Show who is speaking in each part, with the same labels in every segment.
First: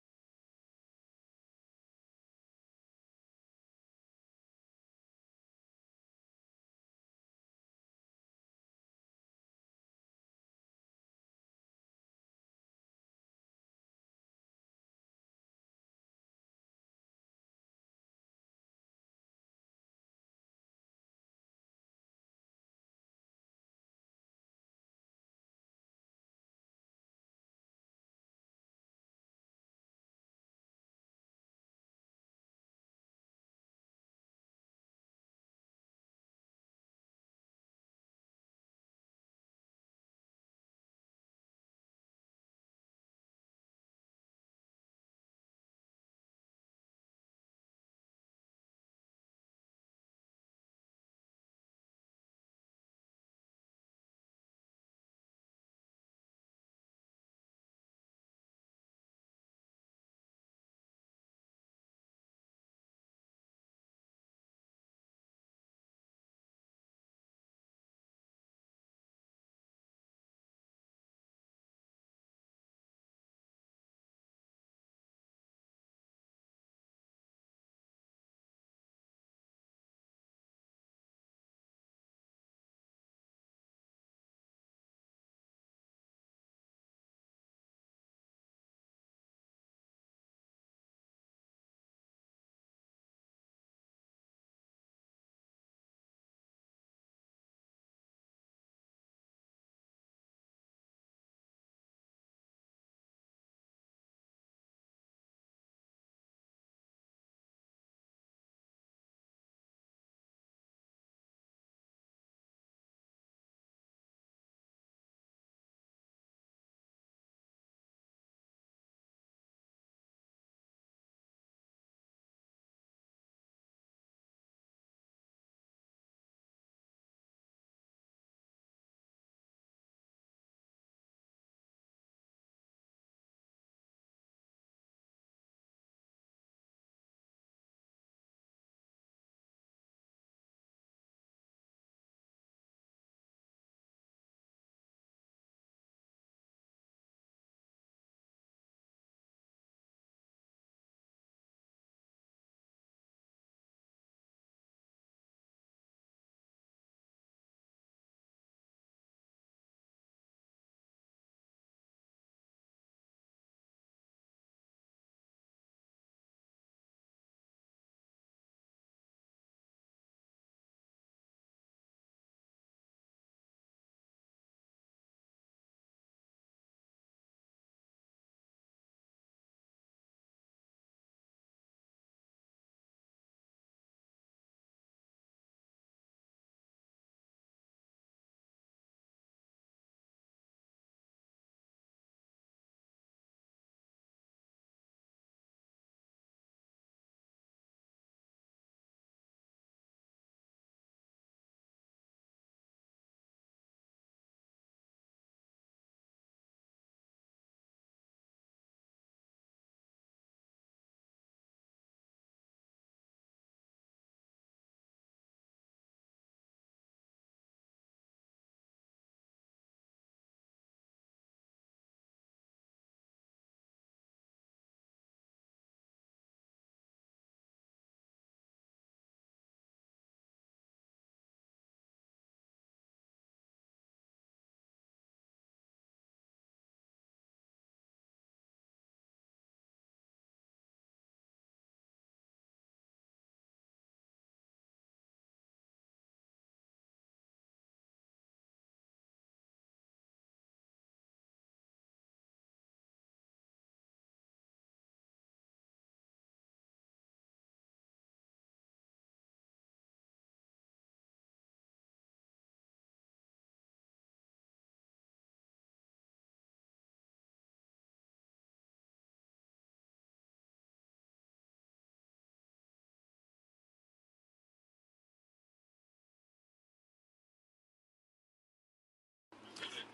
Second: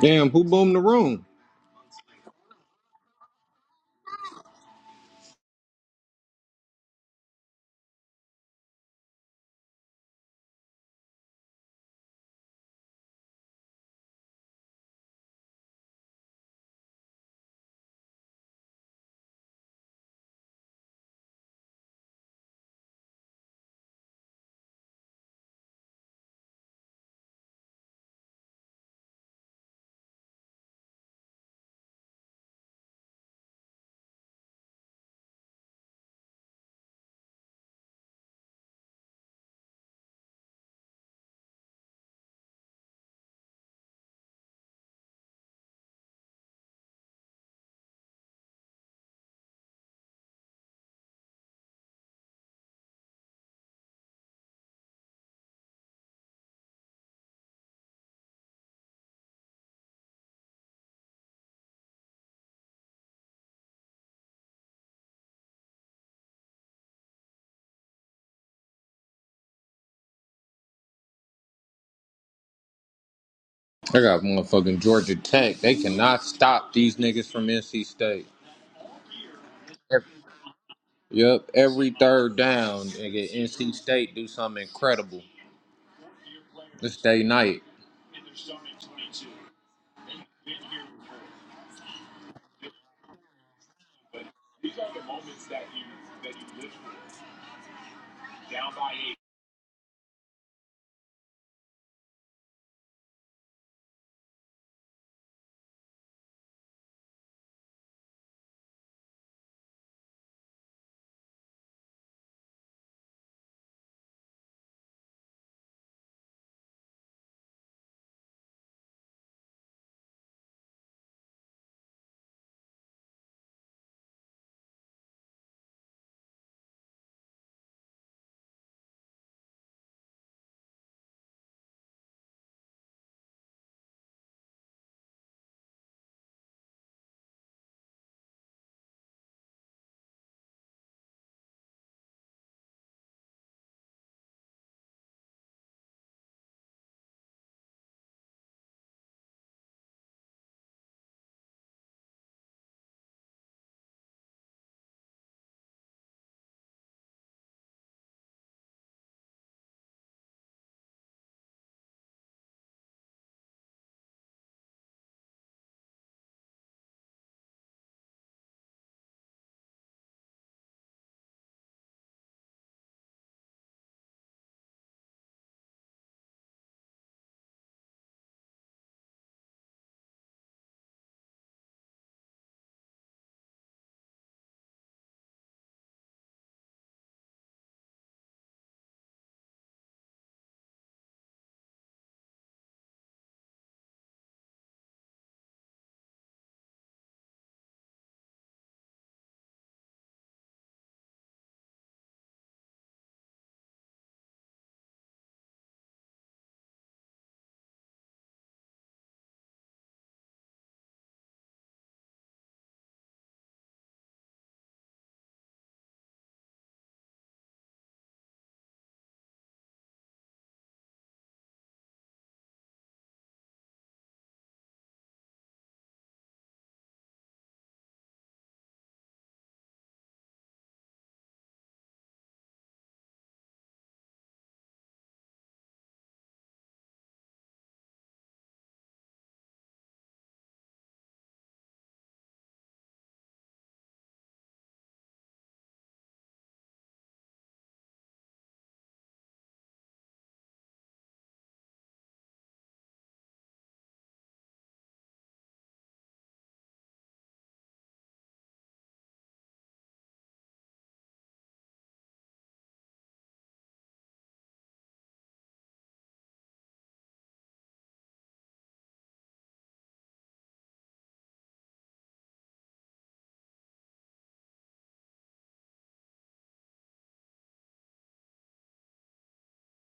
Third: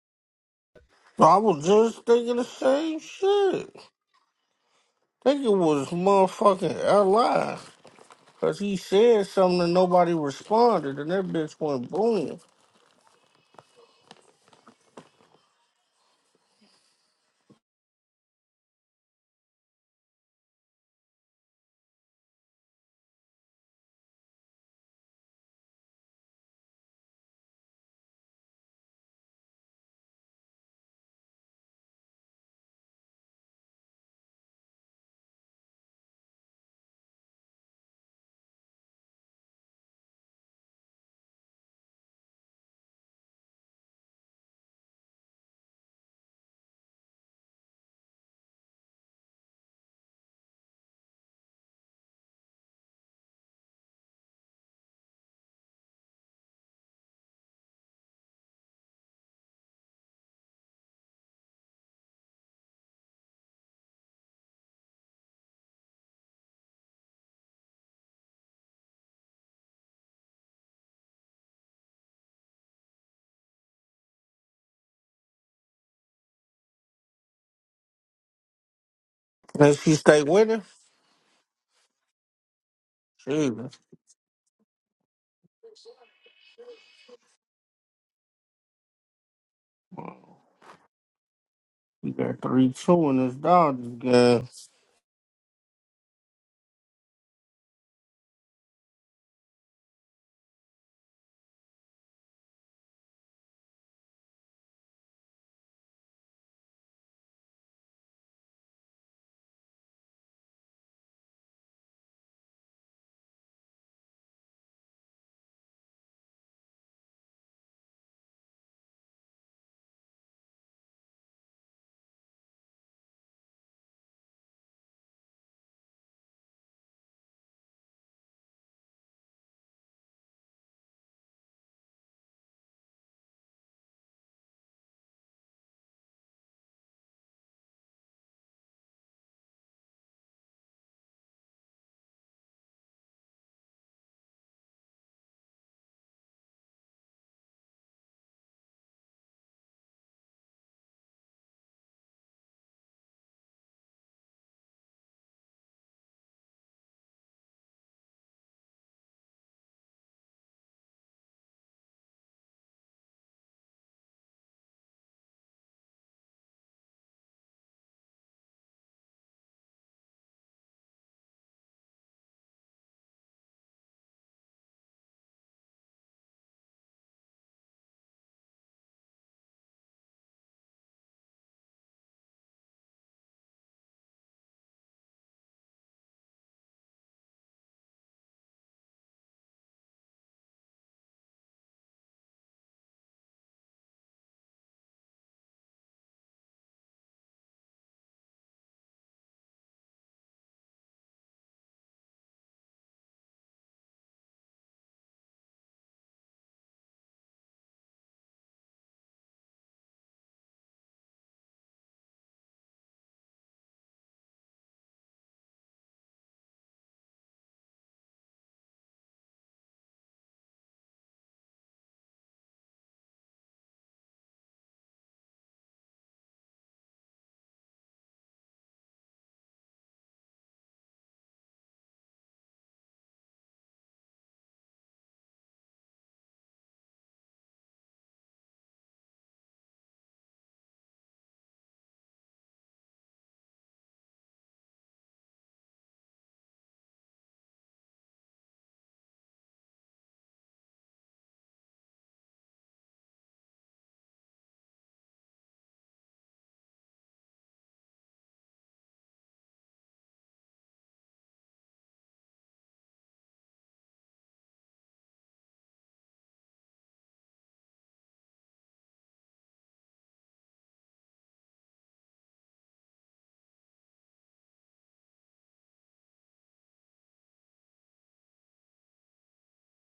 Speaker 1: Damn, who boomed the room?
Speaker 2: I was just thinking the same shit. Think it was motherfucking L.I. Because he said something and nobody responded, and that bitch went boom.
Speaker 1: I got motherfucking Georgia Tech. They cannot stop these niggas from NC State.
Speaker 2: And she
Speaker 1: Every,
Speaker 2: stayed with him?
Speaker 1: Yep, every third down, nigga,
Speaker 2: Shit.
Speaker 1: NC State do something incredible. This day night.
Speaker 2: We got 3 2 in this Dodgers game.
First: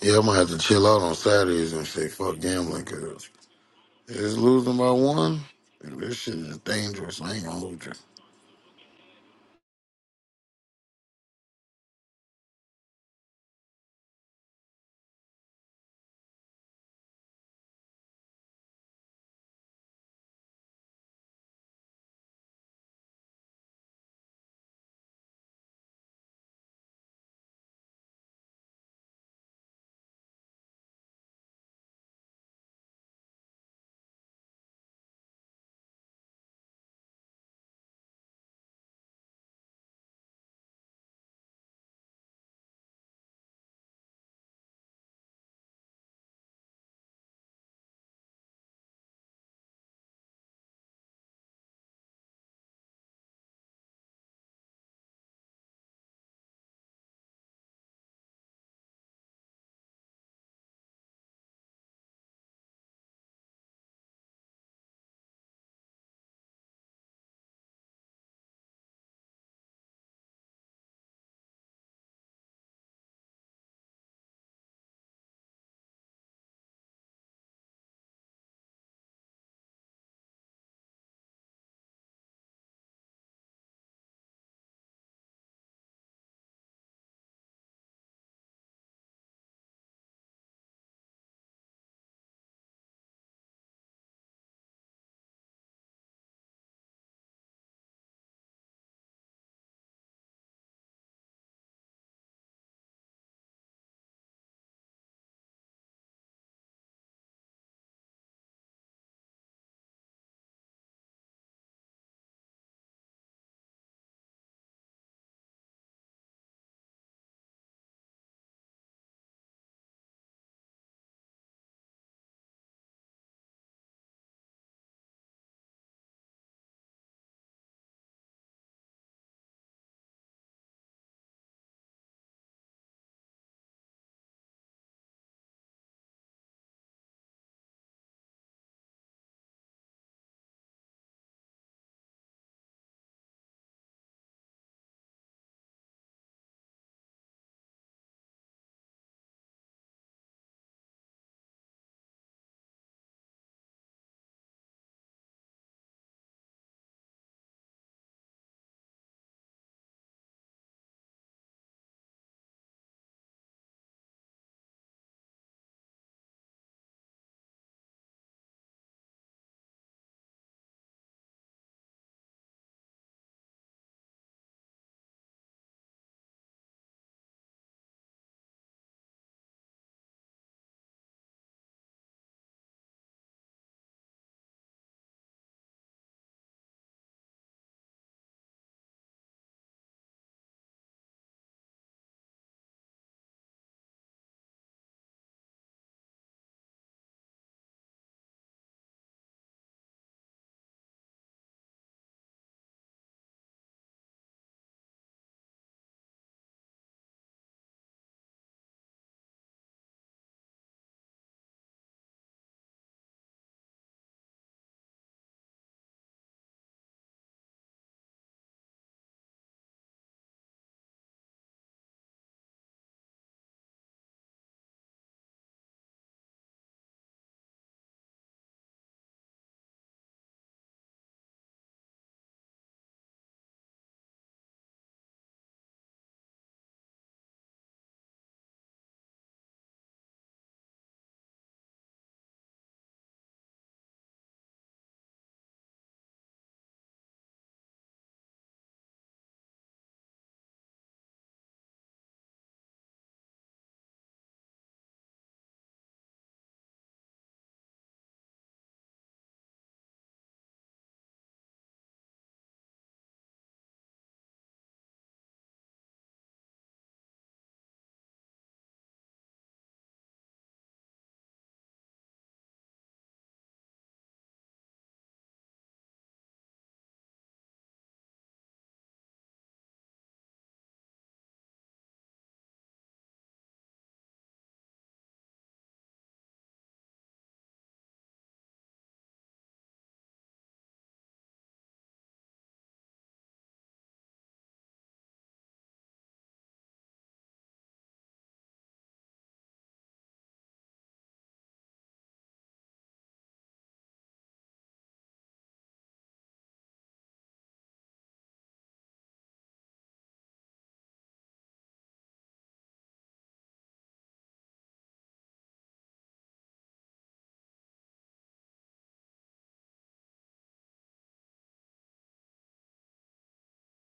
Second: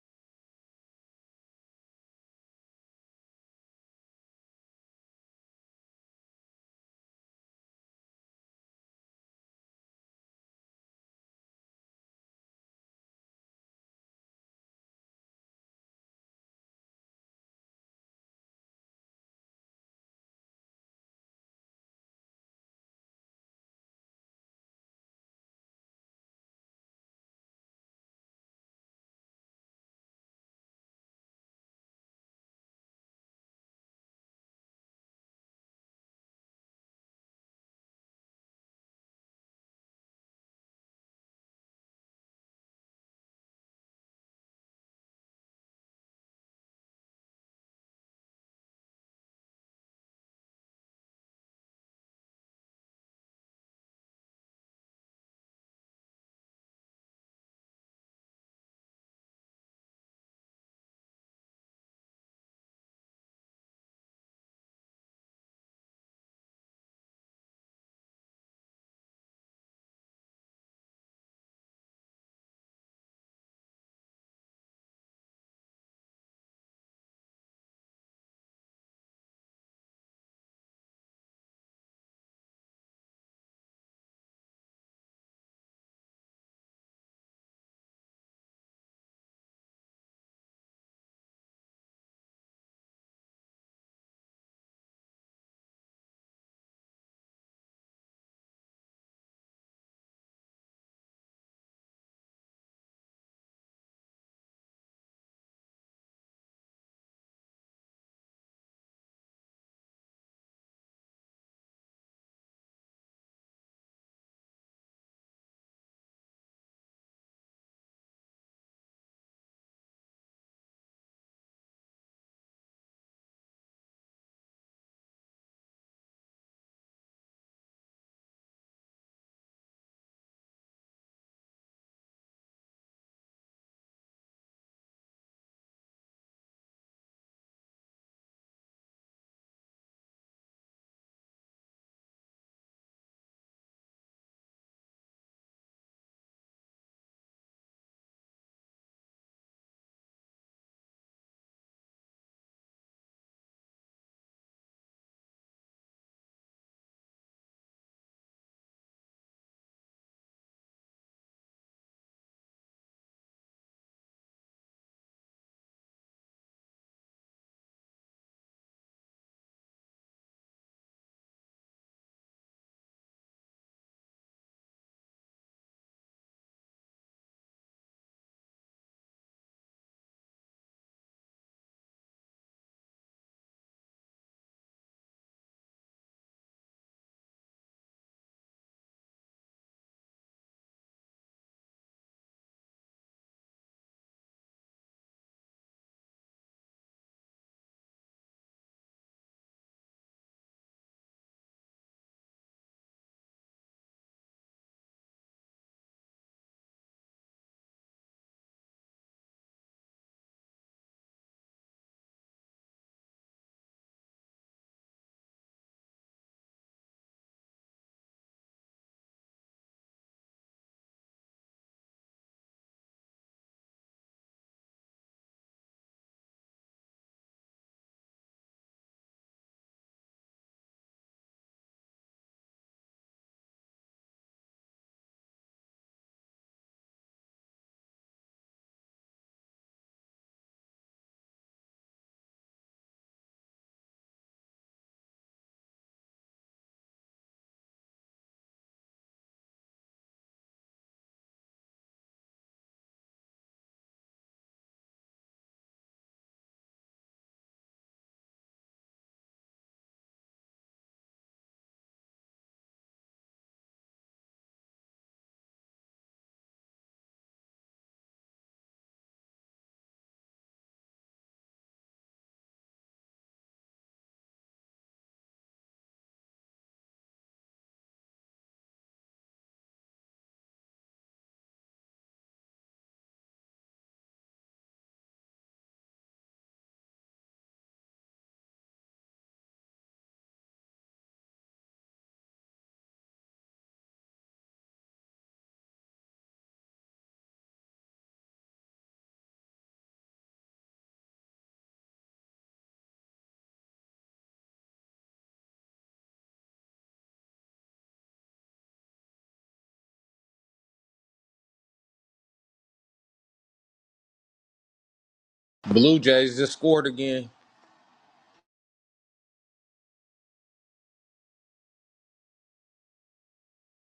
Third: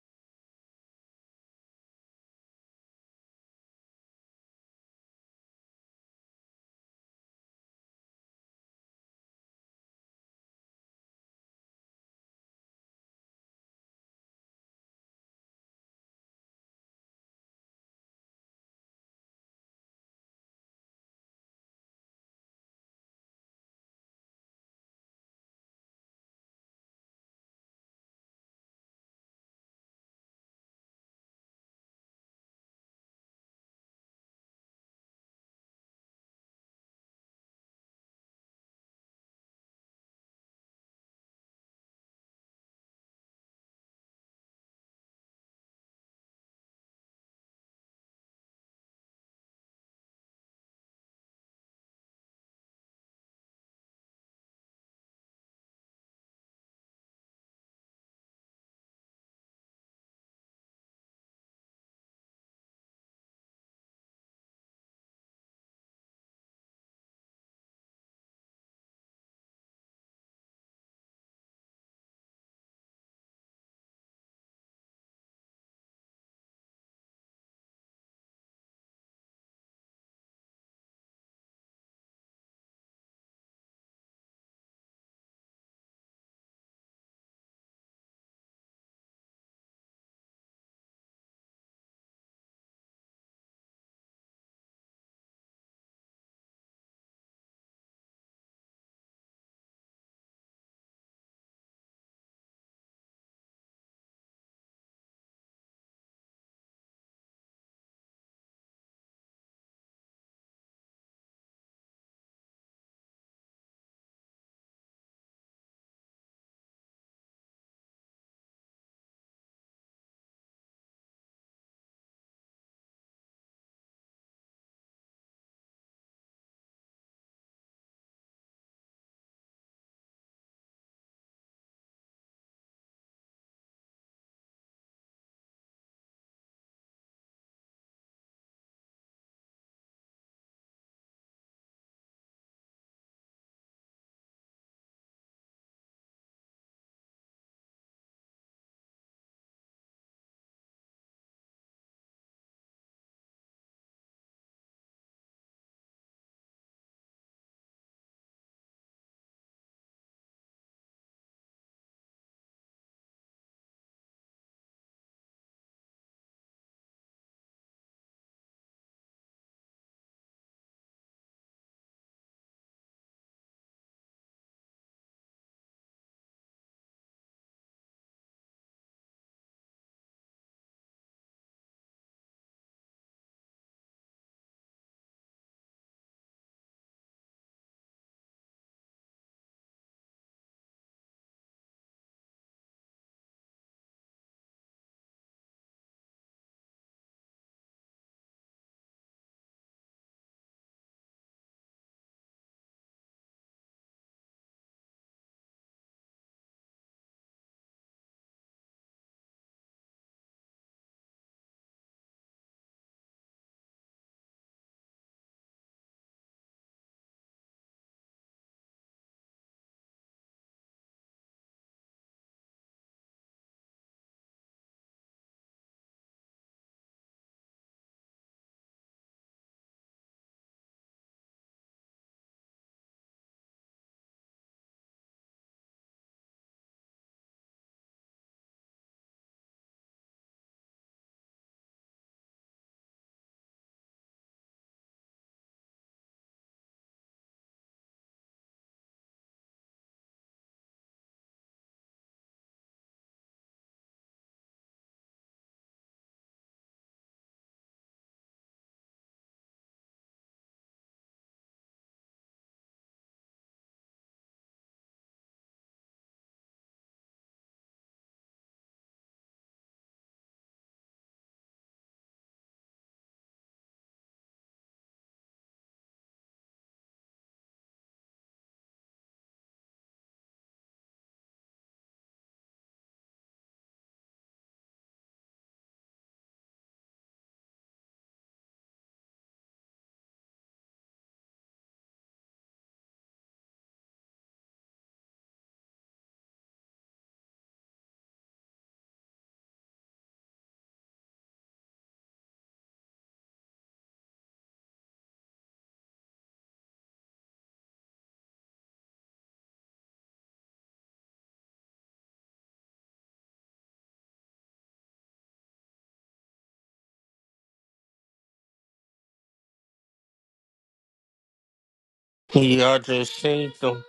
Speaker 3: Yeah, I'm gonna have to chill out on Saturdays and say fuck gambling because it's losing by one. This shit is dangerous. I ain't gonna lose.
Speaker 1: Blue Jays just scored again.
Speaker 2: Yeah, I just seen them.